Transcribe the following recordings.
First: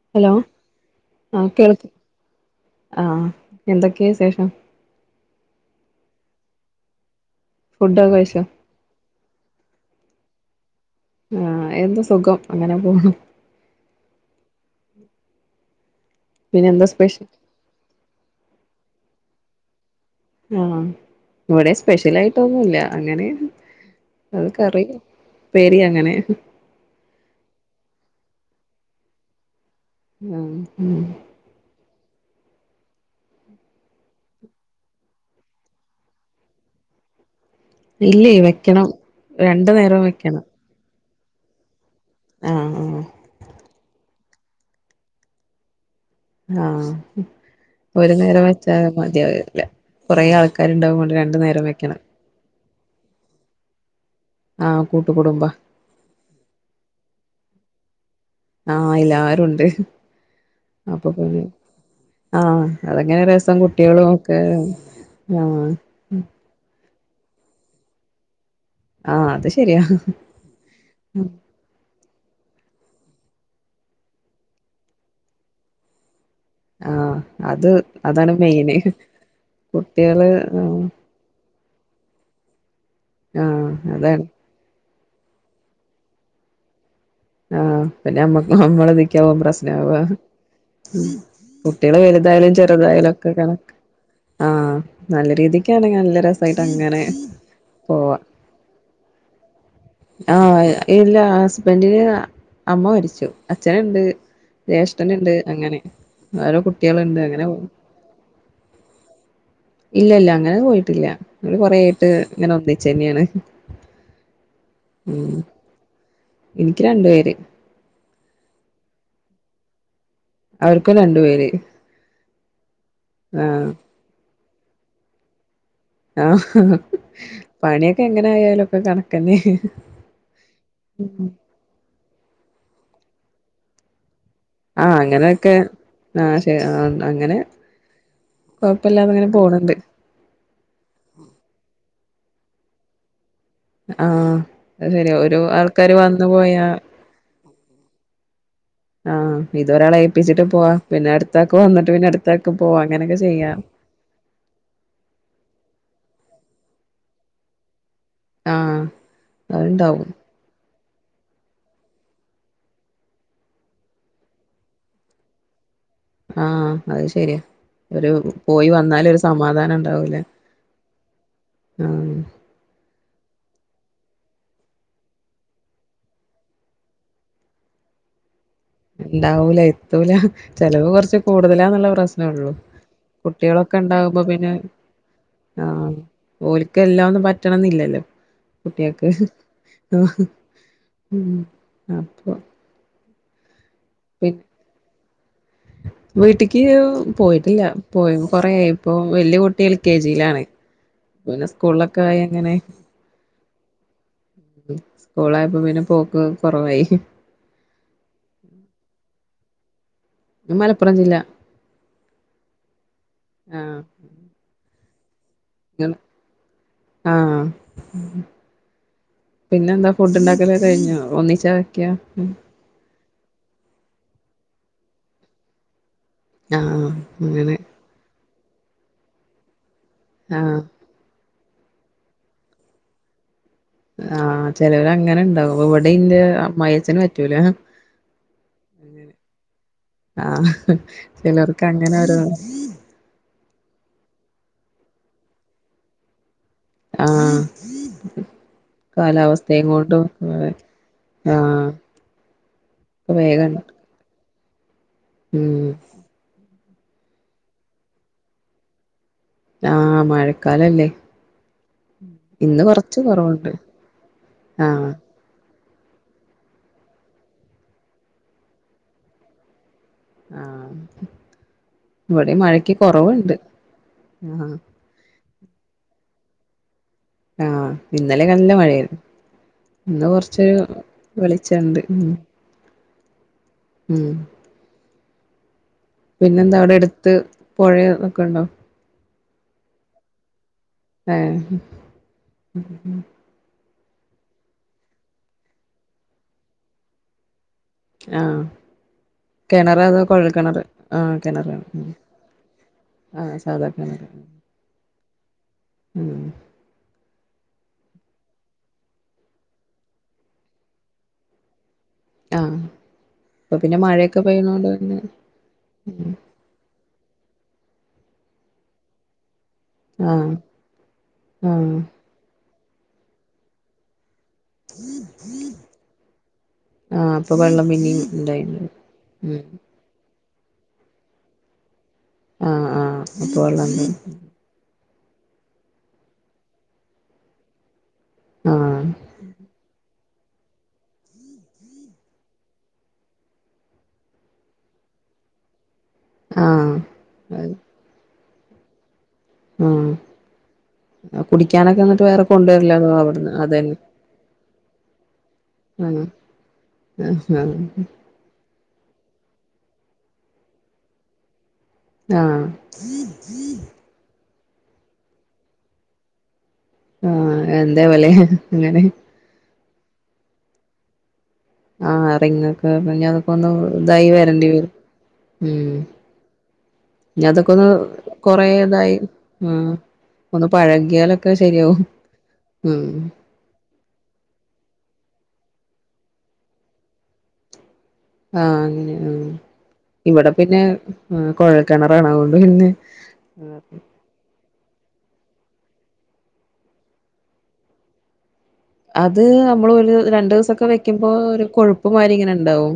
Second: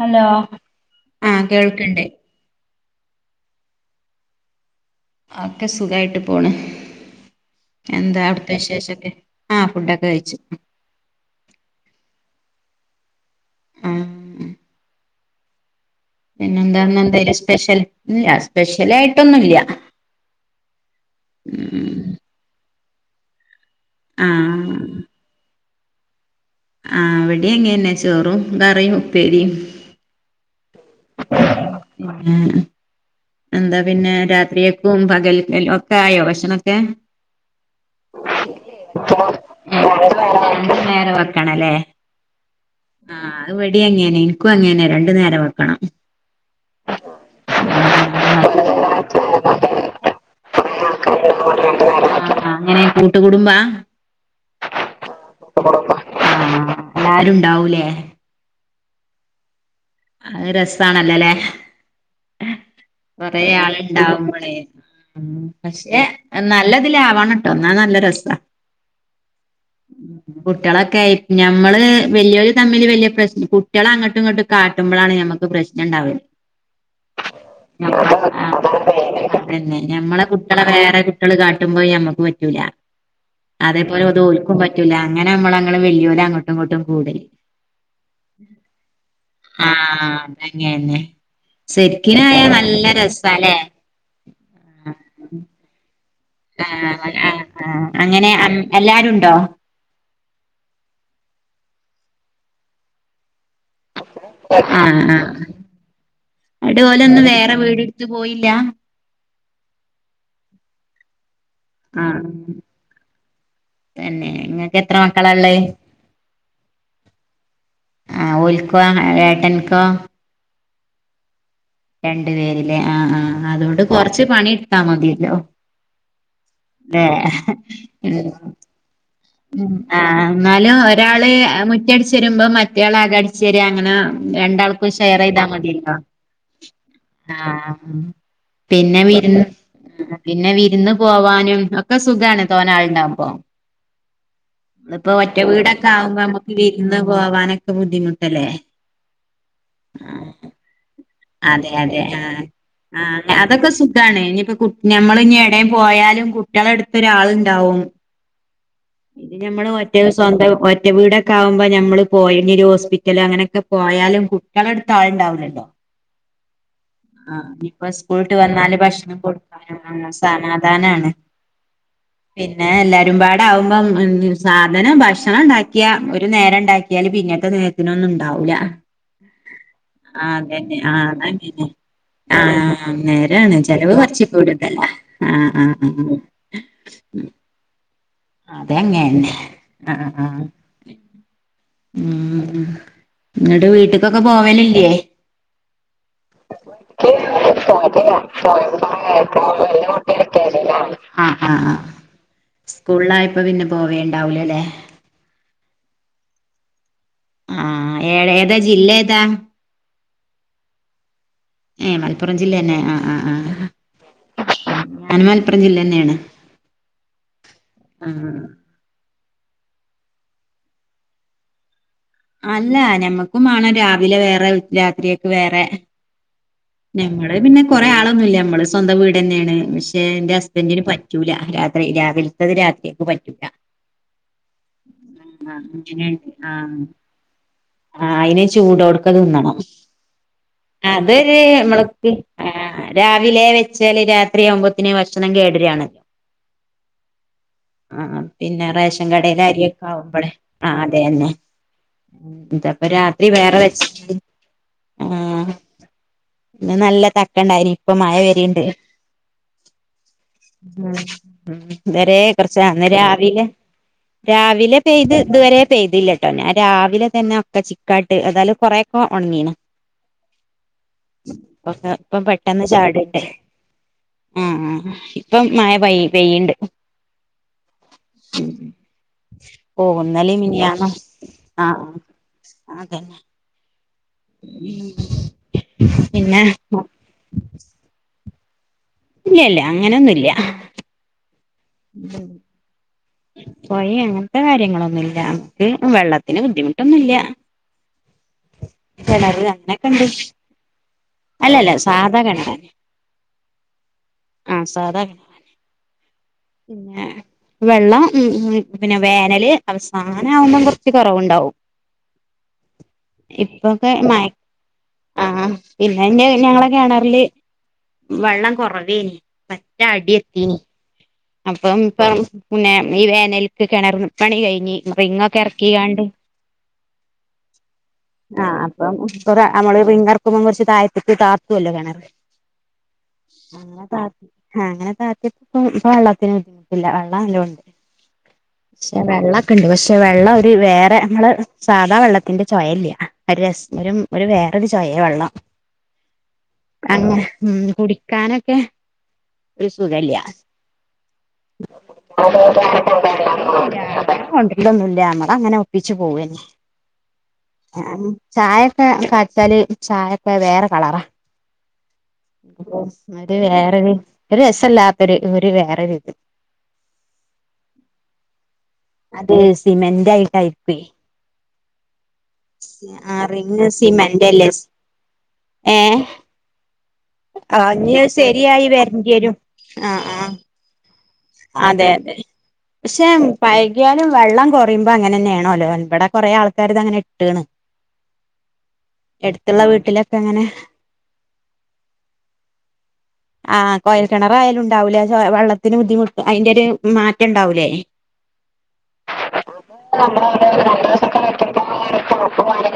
Hello ആ കേൾക്ക്ണ്ട്. ആഹ് എന്തൊക്കെയാ ശേഷം? ആക്കെ സുഖായിട്ട് പോണ്. ഫുഡൊക്കെ എന്താ കഴിച്ചോ അവിടുത്തെ വിശേഷൊക്കെ ആ ഫുഡൊക്കെ കഴിച്ചു. ആ എന്ത് സുഖം അങ്ങനെ പോണ്. ആ പിന്നെ ന്താ ന്നെന്താ ന സ്പെഷ്യൽ? ഇല്ല സ്പെഷ്യൽ ആയിട്ടൊന്നുംല്ല. ആഹ് ഇവിടെ സ്പെഷ്യൽ ആയിട്ടൊന്നുല്ല അങ്ങനെ. അത് ആഹ് കറി പേരി അങ്ങനെ- ആ വിടെ അങ്ങന്നെന്നെ ചോറും കറിം ഉപ്പേരിം. മ് മ്. ഉം ഉം ഉം എന്താ പിന്നെ രാത്രിയക്കും പകൽ ഒക്കെ ആയോ ഭക്ഷണൊക്കെ? ഇല്ലേ വെക്കണം രണ്ടു നേരം വെക്കണം [unintelligible] കണല്ലേ ആ ആ അത് വടി ങ്ങനെ എനിക്കും അങ്ങേനെ രണ്ടു നേരം വെക്കണം. ആഹ് ഒര് നേരം ആഹ് വെച്ചാല് മതിയാവില്ല. കൊറെ ആൾക്കാരുണ്ടാവുംണ്ട് രണ്ടു നേരം വെക്കണം. അങ്ങനെ കൂട്ടുകുടുംബാ ആ കൂട്ടുകുടുംബ [unintelligible] ആ ഏല്ലാരുണ്ടാവൂലേ. ആ ഏല്ലാരും ഉണ്ട്. അര് അപ്പൊ രസാണല്ലല്ലെ. പിന്നെ ആഹ് അതങ്ങനെ കൊറെ രസം കുട്ടികളും ഒക്കെ ആൾണ്ടാവുമ്പോളേ ആഹ് പക്ഷെ നല്ല അതിലാവാണട്ടോ എന്നാ നല്ല രസാ. ആഹ് അത് ശരിയാ കുട്ടികളൊക്കെയി ഞമ്മള് വലിയവര് തമ്മില് വല്യപ്രശ് കുട്ടികള് അങ്ങോട്ടും ഇങ്ങോട്ടും കാട്ടുമ്പോഴാണ് ഞമ്മക്ക് പ്രശ്നണ്ടാവല്. ആ അത് അതാണ് മെയിന്. പിന്നെ ഞമ്മളെ കുട്ടികള് കുട്ടികളെ ആഹ് വേറെ കുട്ടികള് കാട്ടുമ്പോ ഞമ്മക്ക് പറ്റൂല. ആഹ് അതേപോലും അതാണ് അത്ഓല്ക്കും പറ്റൂല്ല. അങ്ങനെ നമ്മള് അങ്ങനെ വലിയോര് അങ്ങോട്ടും ഇങ്ങോട്ടും. കൂടല് ആ പിന്നെമ്മക്ക് നമ്മള് നിക്കമ്പ പ്രശ് ആഹ് അതങ്ങന്നെ [unintelligible] കുട്ടികള് ശരിക്കിനായാ വലുതായാലും നല്ല ചെറുതായാലും ഒക്കെ രസാല്ലേ കണക്ക. ആ നല്ല രീതിക്കാണ്. ആ ആ ആ അങ്ങനെ എല്ലാരുണ്ടോ. ആ ഇല്ല ഹസ്ബൻഡിന് അമ്മ മരിച്ചു. അച്ഛനുണ്ട് ആഹ് ആഹ് ജ്യേഷ്ഠനുണ്ട് അങ്ങനെ. ആ ഓരോ ന്നട്ട് കുട്ടികളുണ്ട് ഓലൊന്നും അങ്ങനെ വേറെ പോ വീടെടുത്ത് പോയില്ല? ഇല്ല ഇല്ല അങ്ങനെ പോയിട്ടില്ല. കൊറെയിട്ട് ആഹ് ഇങ്ങനെ ഒന്നിച്ചന്നെയാണ്. തന്നെ ഇങ്ങക്ക് എത്ര ഉം മക്കളള്ളെ. എനിക്ക് രണ്ടുവെര്. ആ ഓല്ക്കോ ഏട്ടന്ക്കോ. അവർക്കും രണ്ടു പേര്. രണ്ടു പേരിലേ ആ ആ ആഹ് അതുകൊണ്ട് കൊറച്ച് പണി എടുത്താ മതില്ലോ. ആഹ് ഹ് പണിയൊക്കെ എങ്ങനെ ആയാലുക്കെ കണക്കാ ഉ ആ എന്നാലും ഒരാള് മുറ്റടിച്ച് വരുമ്പോ മറ്റയാൾ അകടിച്ചര്യ അങ്ങന രണ്ടാൾക്കും ആഹ് ഷെയർ ചെയ്താ അങ്ങനെയൊക്കെ മതിയല്ലോ ആഹ് ശരി ആഹ് അങ്ങനെ ആ പിന്നെ കൊഴപ്പല്ലാതെ അങ്ങനെ വിരു പോണണ്ട് പിന്നെ വിരുന്ന് പോവാനും ഒക്കെ. സുഖാണ് തോന്നെ ആളുണ്ടാകുമ്പ. ആഹ് അത് ഇതിപ്പോ ശരിയാ ഒറ്റ ഒരു വീടൊക്കെ ആൾക്കാര് ആകുമ്പോ വന്നു നമക്ക് പോയാ വിരുന്ന് പോവാനൊക്കെ ബുദ്ധിമുട്ടല്ലേ. ആ ഇത് ഒരാളഏൽപ്പിച്ചിട്ട് പോവാ പിന്നെ അടുത്താക്ക് അതെ വന്നിട്ട് പിന്നെ അടുത്താക്ക് പോവാ. അങ്ങനെക്കെ ചെയ്യാ. ഇതാണ് ഇനിയിപ്പ നമ്മള് ഇനി എടയും പോയാലും കുട്ടികളുടെ അടുത്ത് ഒരാളുണ്ടാവും. ആഹ് ഇത് ഞമ്മള് ഒറ്റ അത്ണ്ടാവും സ്വന്തം ഒ ഒറ്റ വീടൊക്കെ ആകുമ്പോ ഞമ്മള് [unintelligible] ഒരു ഹോസ്പിറ്റല് അങ്ങനെയൊക്കെ പോയാലും കുട്ടികളെടുത്ത് ആളുണ്ടാവുല്ലല്ലോ. ആഹ് അത് ആ ശരിയാ ഇപ്പ ഒരു സ്കൂള് വിട്ട് പോയി വന്നാല് ഭക്ഷണം ഒരു സമാധാനം കൊടുക്കാനും ഉണ്ടാവൂല സമാധാനം [unintelligible] ആഹ് പിന്നെ എല്ലാരും. [unintelligible] സാധനം ഭക്ഷണം ഉണ്ടാക്കിയാ ഒരു നേരം ഉണ്ടാക്കിയാല് പിന്നത്തെ നേരത്തിനൊന്നും ഉണ്ടാവൂല്ല. ഇണ്ടാവൂല എത്തൂല ആ അതന്നെ ചെലവ് ആ കൊറച്ച് അതന്നന്നെ കൂടുതലാന്നുള്ള പ്രശ്നൊള്ളു ആ നേരാണ്. കുട്ടികളൊക്കെ ചെലവ് ഇണ്ടാവുമ്പോ കൊറച്ച് പിന്നെ കൂടുതലാ ആഹ് ആഹ് ഓൽക്ക് എല്ലാം ഒന്നും പറ്റണംന്നില്ലല്ലോ ആ അതെ കുട്ടിയക്ക് അങ്ങനെ ആ ആ ആഹ് ഉം അപ്പൊ ഉം എന്നിട്ട് വീട്ടിക്കൊക്കെ പി പോവലില്ലേ. വീട്ടിക്ക് പോയിട്ടില്ല പോയപ്പ കൊറെയായി ഇപ്പൊ വല്യ കുട്ടി എൽ കെ ജിലാണ്. ആ ആ ആ സ്കൂളിലായപ്പോ പിന്നെ പോവേ സ്കൂളായപ്പോ പിന്നെ പോക്ക് കൊറവായി. ആ ഏ ഏതാ ജില്ല ഏതാ? ഇത് മലപ്പുറം ജില്ല. ഏ മലപ്പുറം ജില്ല ന്നെ ആ ആ ആ ഞാൻ മലപ്പുറം ജില്ല [unintelligible] തന്നെയാണ് ആ ആ പിന്നെന്താ ഫുഡ്ണ്ടാക്കലൊക്കെ കഴിഞ്ഞോ? ഒന്നിച്ചാ വയ്ക്ക? അല്ല ഞമ്മക്കും വാണം രാവിലെ വേറെ രാത്രികക്ക്‌ വേറെ ആഹ് ഞമ്മള് അങ്ങനെ പിന്നെ കൊറെ ആളൊന്നുവില്ല ഞമ്മള് സ്വന്തം വീടെന്നേണ് പക്ഷെ എന്റെ ആഹ് ഹസ്ബന്റിന് പറ്റൂല രാത്രി രാവിൽത്തത് രാത്രിക്ക്‌ പറ്റൂല ആഹ് ചെലവര് അങ്ങനെ ആഹ് ണ്ടാവും ഇവിടെ ന്റെ അമ്മായച്ഛന് പറ്റൂല ആ അയിന് ചൂടോട്ക്കെ തിന്നണം ആഹ് [unintelligible] ചിലർക്ക് അങ്ങനെ നമ്മള്ക്ക്‌ ഓരോ രാവിലെ വെച്ചാല് രാ ത്രിയാവുമ്പോത്തിന് ഭക്ഷണം കേടരാണ്ലോ ആഹ് ആഹ് പിന്നെ റേഷൻ കടേലെ കാലാവസ്ഥയും കൊണ്ടും അരിയൊക്കാവുമ്പളെ ആ അതെ ന്നെ ആഹ് ഇതപ്പ ഇപ്പ രാത്രി വേഗം വേറെ വെച്ച് ആഹ് ഉം ഇന്ന് നല്ല തക്കണ്ടായിനി ഇപ്പൊ മഴ വരിണ്ട് ആഹ് മഴക്കാലല്ലേ [unintelligible] കൊറച്ച് ഇന്ന് ന്ന് രാവിലെ കൊറവുണ്ട് രാവിലെ ആഹ് പെയ്ത് ഇതുവരെ പെയ്തില്ലട്ടോ ഞാൻ രാവിലെ തന്നെ ഒക്കെ ചിക്കാട്ട് ഏതാലും കൊറേക്കെ ഉണങ്ങീണ് ആഹ് ഒക്കെ ഇപ്പ ഇവിടെയും പെട്ടെന്ന് മഴക്ക് ചാട്ണ്ട് കൊറവുണ്ട് ആഹ് ഇപ്പം മഴ പൈ പെയ്യ്ണ്ട് ആഹ് ഇന്നലെ നല്ല മഴയേരുന്നു ഓ ന്നലിം മിനിഞ്ഞാന്നും വെളിച്ചണ്ട് ആഹ് ഉം അതെ ഉം ഉം പിന്നെന്താ അവിടെ എടുത്ത് പുഴയൊ ഒക്കണ്ടോ ഇല്ലല്ല അങ്ങനൊന്നുല്ല ആഹ് ഉം പൊഴ അങ്ങൻത്തെ കാര്യങ്ങളൊന്നുംല്ല നമുക്ക് വെള്ളത്തിന് ബുദ്ധിമുട്ടൊന്നുവില്ല ആഹ് കേണറാ അതോ അങ്ങനെയൊക്കെണ്ട് കൊഴൽ കേണറ് ആഹ് കേണറാണ് അല്ലല്ല മ്മ് സാധാ കിണറന്നെ ആഹ് സാധാ കേണറ് ആഹ് സാധാ കിണ പിന്നെ വെള്ളം ഉം പിന്നെ വേനല് അവസാനം ആവുമ്പം കൊറച്ച് കൊറവുണ്ടാവും ആഹ് ഇപ്പൊ പിന്നെ ഇപ്പൊക്കെ മഴയൊക്കെ മഴ പെയ്യുന്നോണ്ട് പിന്നെ ആഹ് പിന്നെ ന്റെ ഞങ്ങള കേണറില് വെള്ളം കൊറവേനി പറ്റെ അടി ആഹ് എത്തീനി ആഹ് അപ്പം പ്പം പിന്നെ ഈ വേനൽക്ക് കെണറ് പണി കഴിഞ്ഞ് റിങ്ങൊക്കെർക്കികാണ്ട് ആഹ് അപ്പൊ വെള്ളം പിന്നേം ആ ഇണ്ടായിണ്ട് അപ്പം കൊറേ ഉം അമ്മള് റിങ്ങർ ക്കുമ്പൊ കൊറച്ച് താഴത്തിക്ക്‌ താത്തുല്ലോ കേണറ് ആഹ് ആഹ് അപ്പൊ അങ്ങനെ വെള്ളണ്ട് താത്തി അങ്ങന താത്തിപ്പൊ ഇപ്പ വെള്ളത്തിന് ബുദ്ധിമുട്ടില്ല വെള്ളം നല്ലോണ്ട് ആഹ് ശേ വെള്ളൊക്കണ്ട് പക്ഷെ പക്ഷെ വെള്ളം ഒരു വേറെ നമ്മള് സാധാ വെള്ളത്തിന്റെ ചോവായില്ല ഒര് രസ ഒരു വേറൊരു ചോവായ ഏ വെള്ളം ആഹ് അങ്ങനെ അത് കുടിക്കാനൊക്കെ ഒരു സുഖല്യ. കുടിക്ക്യാനൊക്കെ ന്നട്ട് വേറെ കൊണ്ടെര് ലതോ അവടുന്ന് അതെന്നെ? തൊന്നുല്ല അമ്മളങ്ങനെ ഒപ്പിച്ച് പോവന്നെ ഞാ ചായ ക്കെ കാച്ചില് ചായക്കെ വേറെ കളറാ ആഹ് ഒര് വേറൊര് ഒരു രസല്ലാത്തൊര് ഒര് വേറൊര്ത് ആഹ് എന്താവലേ അങ്ങനെ സിമെൻ്റാ ഈ കയ്പേയ് ആഹ് റിങ്ങൊക്കെ ഇഞ്ഞതൊക്കെന്ന് റിങ് ഇതായി വരേണ്ടി സിമെന്റല്ലേ വരും ഉം ഏ ആ ഇഞ്ഞതൊക്കൊന്ന് ഇഞ്ഞ് ശരിയായി കൊറേതായി വരണ്ടിയരും ആ ആഹ് ആഹ് ഒന്ന് പഴകിയാലൊക്കെ ശരിയാവും. അതെ അതെ ഉം പക്ഷേ പ യക്യാലും വെള്ളം കൊറിമ്പൊ അങ്ങനെന്നേ ണെലൊ ഇബടെ കൊറേ ആൾക്കാര്തങ്ങനെ ഇട്ട്ണ്. [inaudible] ആ അങ്ങനെ ഉം എടുത്തുള്ള വീട്ടിലൊക്കെ ഇവടെ അങ്ങനെ പിന്നെ അ് കോഴൽക്കെണറാണ് അതോണ്ട് പിന്നെ. ആഹ് കൊയൽ കെണറായാലുണ്ടാവൂലേ ആ ചൊ വെള്ളത്തിന് ബുദ്ധിമുട്ട് അയിന്റൊരു മാറ്റണ്ടാവൂലേ? അത് അമ്മൾ ഒര് രണ്ടുസൊക്കെ വെക്കുമ്പോ ഒരു കൊഴുപ്പ് മാരി ങ്ങനെ ണ്ടാവും.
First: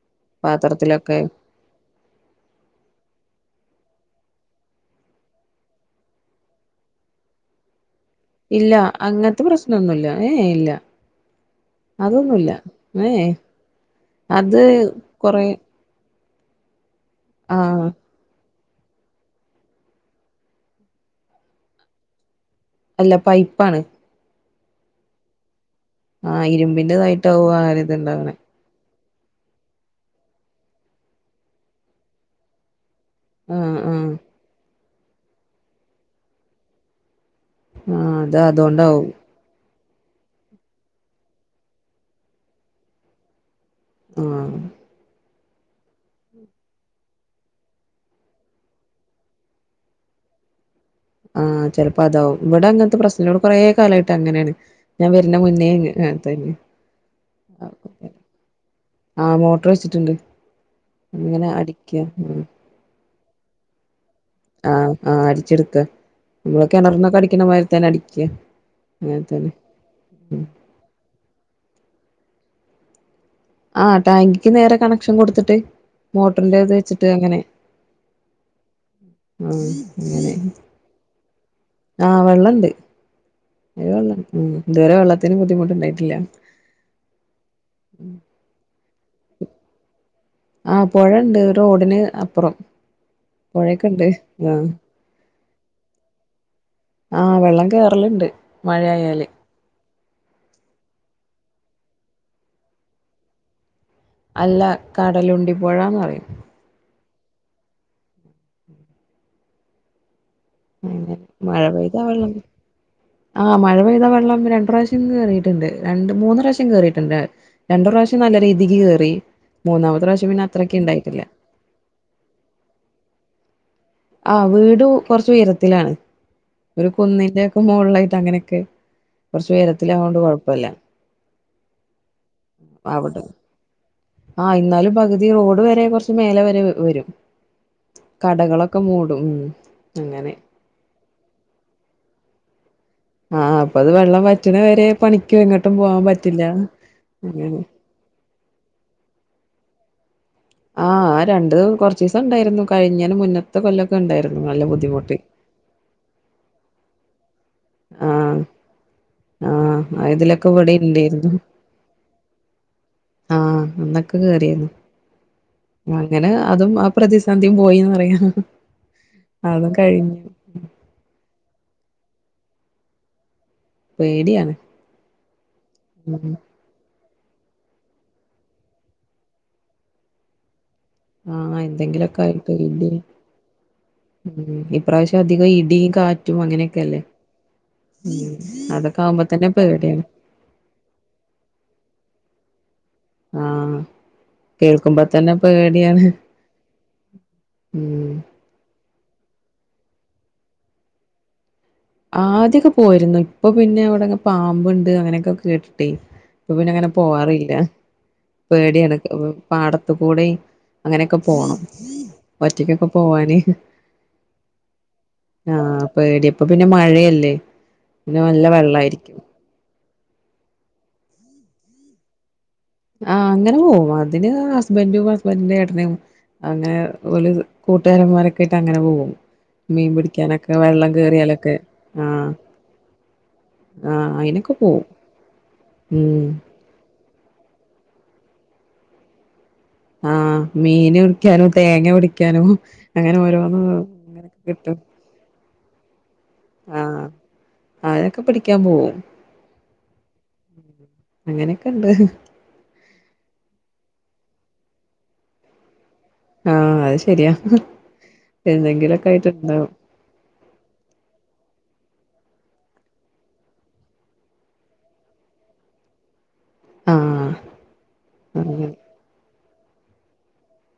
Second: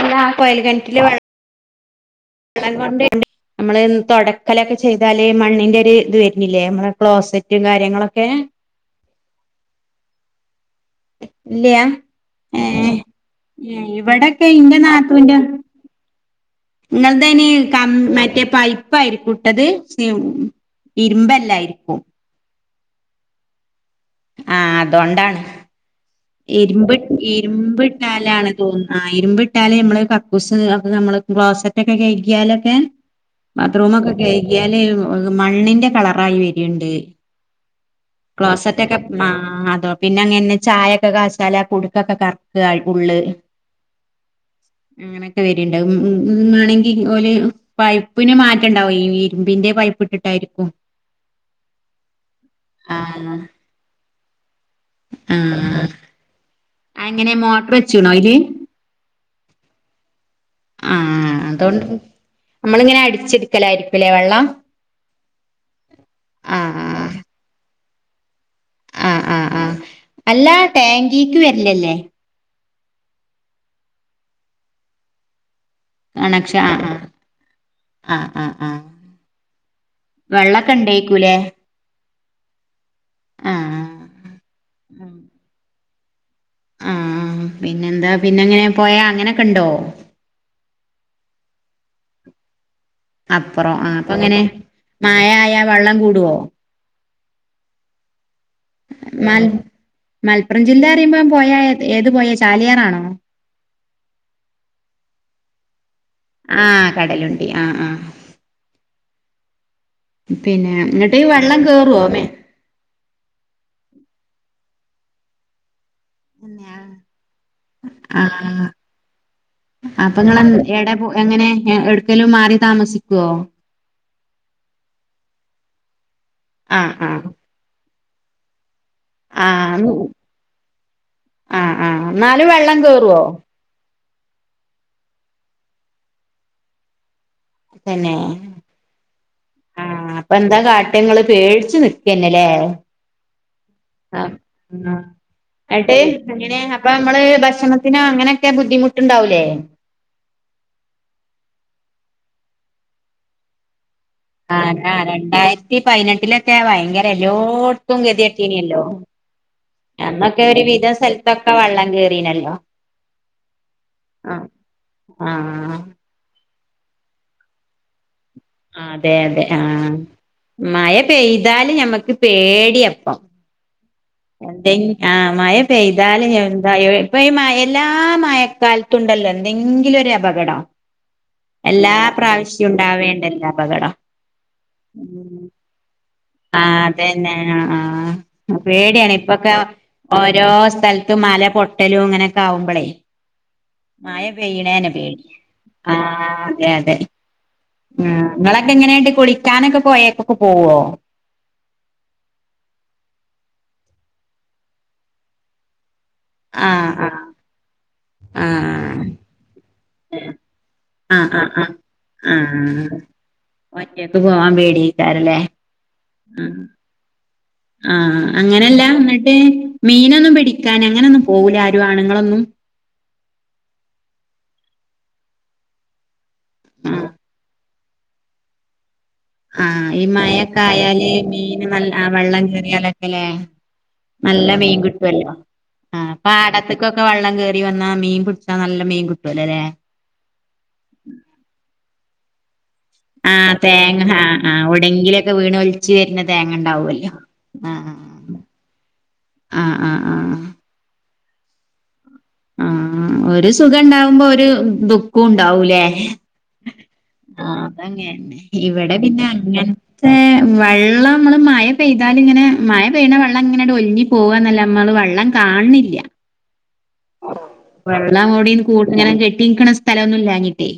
അല്ല പാത്രത്തിലൊക്കെ [unintelligible] അമ്മള് ൻ തൊടക്കലൊക്കെ ചെയ്താല് മണ്ണിൻ്റൊര് ഇത് വെര്നില്ലേ നമ്മളെ ക്ലോസറ്റും കാര്യങ്ങളൊ ഇല്ല അങ്ങൻത്തെ പ്രശ്നൊന്നുല്ല എ ഏഹ് ഇല്ല. ഇല്ല്യ അതൊന്നുല്ല എ ഏ. ഏ ഇവടൊക്കെ ഇന്റെ നാത്തൂന്റെ. ഇങ്ങൾതയ്ന് ആഹ് കം മറ്റേ പൈ പ്പായിരിക്കുട്ടത് ഷിം ഇരുമ്പല്ലായിരിക്കും. അല്ല പൈപ്പാണ്. ആഹ് അതൊണ്ടാണ് ആഹ് ഇര്മ്പ് ഇരുമ്പിന്റെതായിട്ടാവും ആ ഇര്മ്പ് ഒരിതുണ്ടാവണേ ട്ടാലാണ് തോന്ന് ആ ഇരുമ്പ് ട്ടാല് മ്മള് കക്കൂസ് അഒക്കെ അമ്മള് ക്ലോസറ്റൊക്കെ കെയ്കിയാലൊക്കെ. ആഹ് ആഹ് ബാത്ത്റൂമൊക്കെ കെയ്ക്യാല് മണ്ണിന്റെ കളറായി വെരിണ്ട്. ആഹ് അത് ക്ലോസറ്റൊക്കെ അതോണ്ടാവും മാ തോ. പിന്നെ അങ്ങൻന്നെ ചായൊക്കെ കാച്യാല് കുടുക്കൊക്കെ കർക്കാ ഉള്ള്. ആഹ്. ക്കെ വര്ണ്ട് ഉം ഉം ഉം മാണെങ്കി ഓല് പൈപ്പിന് മാറ്റണ്ടാവും ഈ ഇരുമ്പിന്റെ പൈപ്പ് ഇട്ടിട്ട രിക്കും. ആഹ് ചെലപ്പോ അതാവും ഇവടെ അങ്ങൻത്തെ പ്രശ്നല്ല ആഹ് വ്ടെ കൊറേ കാലായിട്ട് അങ്ങനേണ്. ഞാൻ വര്നെ മുന്നേ ഹ് അതെന്നെ. അഎങ്ങനെ മോട്ട്ർ വച്ചൂണോ അയില്. ആഹ് മോട്ട്ർ വെച്ച്ട്ട്ണ്ട്. ആഹ് അതോണ്ട് നമ്മളിങ്ങനെ അടിച്ച്ട്ക്കലായിരി ആഹ് ആഹ് അടിച്ച്ട്ക്ക മ്മള് കെണറിന്നൊക്കെ അടിക്ക്ണമാര്ത്തന്നെ അടിക്ക. ആ അങ്ങനെ ആ തന്നെ ആ അല്ല ടാങ്കിക്ക് വര്ലല്ലെ? ആഹ് ടാങ്കിക്ക് നേരെ കണക്ഷൻ കൊട്ത്തിട്ട് മോട്ടറിന്റെത് വെച്ചിട്ട് അങ്ങനെ. ആ ആ ആ ആഹ് അങ്ങനെ വെള്ളൊക്കെ ണ്ടെക്കുലെ? ആഹ് വെള്ളംണ്ട്. [unintelligible] ഉം ഇത് വരെ വെള്ളത്തിന് ബുദ്ധിമുട്ട്ണ്ടായിട്ടില്ല. ആഹ് പിന്നെന്താ പിന്നെങ്ങനെ പൊയ അങ്ങനൊക്കെ ണ്ടോ? ആഹ് പൊഴണ്ട് റോഡിന് അപ്പുറം. അപ്പുറം പൊഴയൊക്കെ ആ ഉണ്ട് അപ്പൊങ്ങനെ ആഹ് മയായ വള്ളം കൂടോ? ആഹ് വെള്ളം കേറല്ണ്ട് മഴായാല്. മൽ മലപ്പുറം ജില്ല റിമ്പം പൊയ അ ഏത് പൊയേ ചാലിയാറാണോ? അല്ല കടലുണ്ടി പൊഴന്ന റിം. ആഹ് കടലുണ്ടി ആ ആ. ഇങ്ങട്ട് [unintelligible] വെള്ളം മഴ പെയ്ത കേറുവോ മേ വെള്ളം ആഹ് മഴ പെയ്താ വെള്ളാമ്പൊ രണ്ട് റാശ്യം കേറീട്ട്ണ്ട്. രണ്ട് മൂന്ന് റാവ്ശ്യം കേറിട്ട്ണ്ട്. രണ്ട് പ്രാവശ്യം നല്ല രീതിക്ക് കേറി. മൂന്നാമത്തെ പ്രാവശ്യം അപ്പൊങ്ങള് പിന്നെ അത്രക്ക് എടെ പൊ ഇണ്ടായിട്ടില്ല എങ്ങനെ എ എട്ക്കേലും മാറി താമസിക്കോ? ആഹ് വീട് കൊർച്ച് ഉയരത്തിലാണ്. ഒരു ആഹ് ആഹ് കുന്നിന്റെ ഒക്കെ മോൾലായി അങ്ങനെക്കേ കൊർച്ച് ആഹ് ഉയരത്തിലാവോണ്ട് കൊയ്പ്പല്ല ആഹ് ആഹ് എന്നാലും വെള്ളം കേറുവോ അവ്ടെ ആഹ് ഇന്നാലും പകുതി റോഡ് വരെ കൊർച്ച് മേലെ വരെ വരും. തന്നെ കടകളൊക്കെ മൂടും ഉം ആ അങ്ങനെ അപ്പൊ എന്താ കാട്ടങ്ങള് പേട്ച്ച് നി ക്കന്നല്ലേ ആ അപ്പൊ അത് വെള്ളം ആഹ് വറ്റണ വരെ പണിക്കോ എങ്ങോട്ടും ആട്ട് പോവാൻ പറ്റില്ല അങ്ങനെ അപ്പൊ നമ്മള് അങ്ങനെ ഭക്ഷണത്തിന് അങ്ങനെക്കെ ബുദ്ധിമുട്ട്ണ്ടാവ് ലേ ആഹ് ആ രണ്ട് കൊർച്ചീസം ഇണ്ടായ്ര് ന്നു കഴിഞ്ഞേന് മുന്നത്തെ കൊല്ലം അതെന്നെ രണ്ടായിരത്തി പയ്നെട്ടിലെറ്റെ ഭയങ്കര എല്ലോട്ത്തും ആഹ് കെതിയട്ടീനല്ലോ ആഹ് ആ അന്നൊക്കെ ഇതിലൊക്കെ ഒരു ഇവിടെ വിധം ഇണ്ടേരുന്നു. സ്ഥൽത്തൊക്കെ വള്ളം കേറീണല്ലോ ആഹ് അന്നൊക്കെ കേറിന്നു. ആഹ് അങ്ങനെ അതും ആ പ്രതിസന്ധിയും പോയിന്ന് പറിയാ ആഹ് അതെ അതെ ആഹ് മഴ പെയ്താൽ [unintelligible] ഞമ്മക്ക് പേടിയാപ്പം പേടിയാണ് ആഹ് മഴ ഉം പെയ്താലും ഞന്തായെ ഇപ്പ ഈ മഴെ എല്ലാ മഴക്കാലത്തുണ്ടല്ലോ എന്തെങ്കിലൊര് അപകടം ആഹ് എല്ലാ എന്തെങ്കിലൊക്കെ ആയിട്ട് പ്രാവശ്യവും ഇടി ഉണ്ടാവേണ്ടല്ലൊ അപകടം ഉം ഇപ്രാവശ്യം അധികം ഇടി കാ ആഹ് അതന്നെ ആഹ് ആഹ് [unintelligible] അതൊക്കെ പേടിയാണ് ആവുമ്പോ തന്നെ ഇപ്പൊക്കെ പേടിയാണ്. ഓരോ സ്ഥലത്തും മല പൊട്ടലും ഇങ്ങനെക്കാവുമ്പളേ ആഹ് മഴ പെയ്യ്ണേന്നെ കേൾക്കുമ്പോ പേടിയാ തന്നെ പേടിയാണ്. ആഹ് അതെ അതെ ഉം ഇങ്ങളൊക്കെങ്ങെനേട്ട് കുളിക്ക്യാനൊക്കെ പോഴെക്കൊക്ക പോവോ ആദ്യൊക്കെ പോയിരുന്നു ഇപ്പൊ പിന്നെ അവടെങ്ങ് പാമ്പ്ണ്ട് അങ്ങനെയൊക്കെ കേട്ട്ട്ടേ അപ്പോ ആ പിന്നെ അങ്ങനെ ആ പോവാറില്ല ആ പേടിയാണ് ക് വു പാടത്ത് കൂടിം ആഹ് ആഹ് ആഹ് ആഹ് പോവാന് ഒറ്റക്ക് പോവാൻ പേടിയായിട്ടാ ആഹ് പേടിയാ ഇപ്പൊ പിന്നെ [unintelligible] ആഹ് മഴയല്ലേ പിന്നെ ആഹ് നല്ല അങ്ങനെല്ലാ വെള്ളായിരിക്കും. ഇന്ന്ട്ട് മീനൊന്നും പിടിക്കാൻ അങ്ങനൊന്നും പോവൂല്ല ആരും ആണ്ങ്ങളൊന്നും ആഹ് അങ്ങനെ പോവും അതിന് ഹസ്ബൻഡും ഹസ്ബൻഡിന്റെ എട്ടനും അങ്ങനെ ആഹ് ഓല് കൂട്ടാരന്മാരൊക്കായിട്ട് അങ്ങനെ പോവും ആഹ് മീൻ ഈ പിടിക്കാനൊക്കെ വെള്ളം മഴെക്കായാല് കേറിയാലൊക്കെ മീൻ ന ആഹ് വെള്ളം കേറിയാലൊക്കെല്ലേ ആഹ് നല്ല അയിനൊക്കെ പോവും മീൻകിട്ടൊല്ലോ ആഹ് ഉം പാടത്ത്ക്കൊ ക്കെ വള്ളം കേറി വന്നാ മീൻ പിടിച്ചാ നല്ല മീൻ കിട്ടൊല്ലൊല്ലെ ആഹ് മീൻ പിടിക്ക്യാനും തേങ്ങ പിടിക്ക്യാനും ആഹ് തേങ്ങ ആഹ് ആഹ് എവിടെങ്കിലൊക്കെ വീണ് ഒലിച്ച് വെര്ണ ആഹ് തേങ്ങണ്ടാവൊല്ലോ ആഹ് ആഹ് അതൊക്കെ പിടിക്കാൻ പോവും ആഹ് ആഹ് ആഹ് അങ്ങനെക്കെണ്ട് ആ ഒരു സുഖ ഇണ്ടാവുമ്പോ ഒരു ദുഃഖം ഉണ്ടാവൂലേ ആഹ അത് ശരിയാ തങ്ങനെ ഇവിടെ എന്തെങ്കിലൊക്കെ പിന്നെ ആയിട്ടുണ്ടാവും അങ്ങനത്തെ വെള്ളം നമ്മള് മഴ പെയ്താൽ ഇങ്ങനെ മഴ പെയന്ന വെള്ളം ഇങ്ങനെ ടൊ ഒഴുങ്ങി പോകന്നല്ലാ അമ്മള് വെള്ളം കാണണില്ല ആഹ് വെള്ളം ഇവിടിം അങ്ങനെ കൂടെ ഇങ്ങനെ കെട്ടിനിക്കണ സ്ഥലം ഒന്നുംല്ലാഞ്ഞിട്ടേ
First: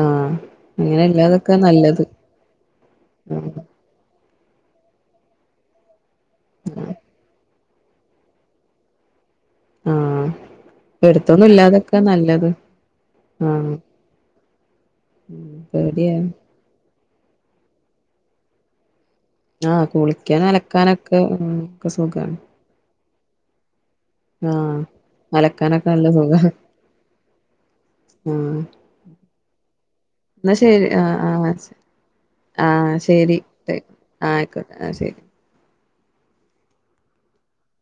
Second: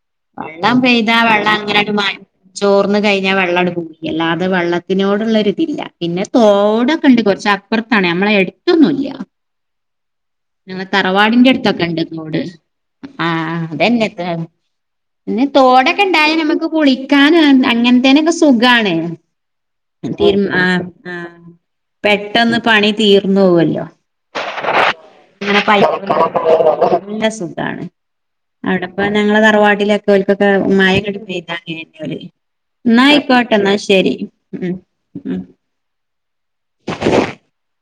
ആഹ് വെള്ളം അങ്ങനെ പെയ്താ വെള്ളം ഇല്ലാതൊക്കെ അങ്ങനെ നല്ലത് ചോർന്ന് കഴിഞ്ഞാൽ വെള്ളം പോയില്ലേ എല്ലാ അത് വെള്ളത്തിനോടുള്ളരിതില്ല പിന്നെ തോടൊക്കെണ്ട് കുറച്ച് അപ്പുറത്താണ് നമ്മളെ എടുത്തൊന്നുംല്ല ആഹ് ഞങ്ങള് എടുത്തൊന്നും തറവാടിന്റെ അടുത്തൊക്കെ ഇല്ലാതൊക്കെ ഇണ്ട് തോട് നല്ലത് ആഹാ ആഹ് അതെന്നെത്ത് പിന്നെ തോടെക്കെ പേടിയാണ് ഇണ്ടായന് അമക്ക് കുളിക്കാന അങ്ങനത്തേനൊക്കെ സുഖാണ് ആഹ് കുളിക്കാൻ തിരുമ്പാ ആ ആ അലക്കാനൊക്കെ ഉം ഒക്കെ പെട്ടന്ന് പണി തീർന്നു പോവല്ലോ ആഹ പയ് [unintelligible] നല്ല സുഖാണ് ആഹ് അവിടെപ്പ ഞങ്ങള് തറവാട്ടില് ലേക്ക് വൈട്ടൊക്കെ എന്നാ ശരി മയ ആഹ് ഇങ്ങോട്ട് ആഹ് ശ പെയ്താല് ആഹ് ശരി എന്നായിക്കോട്ട എന്നാ തെ- ശരി ഉം ആയിക്കോട്ടെ ആഹ് ശരി ഉ [inaudible]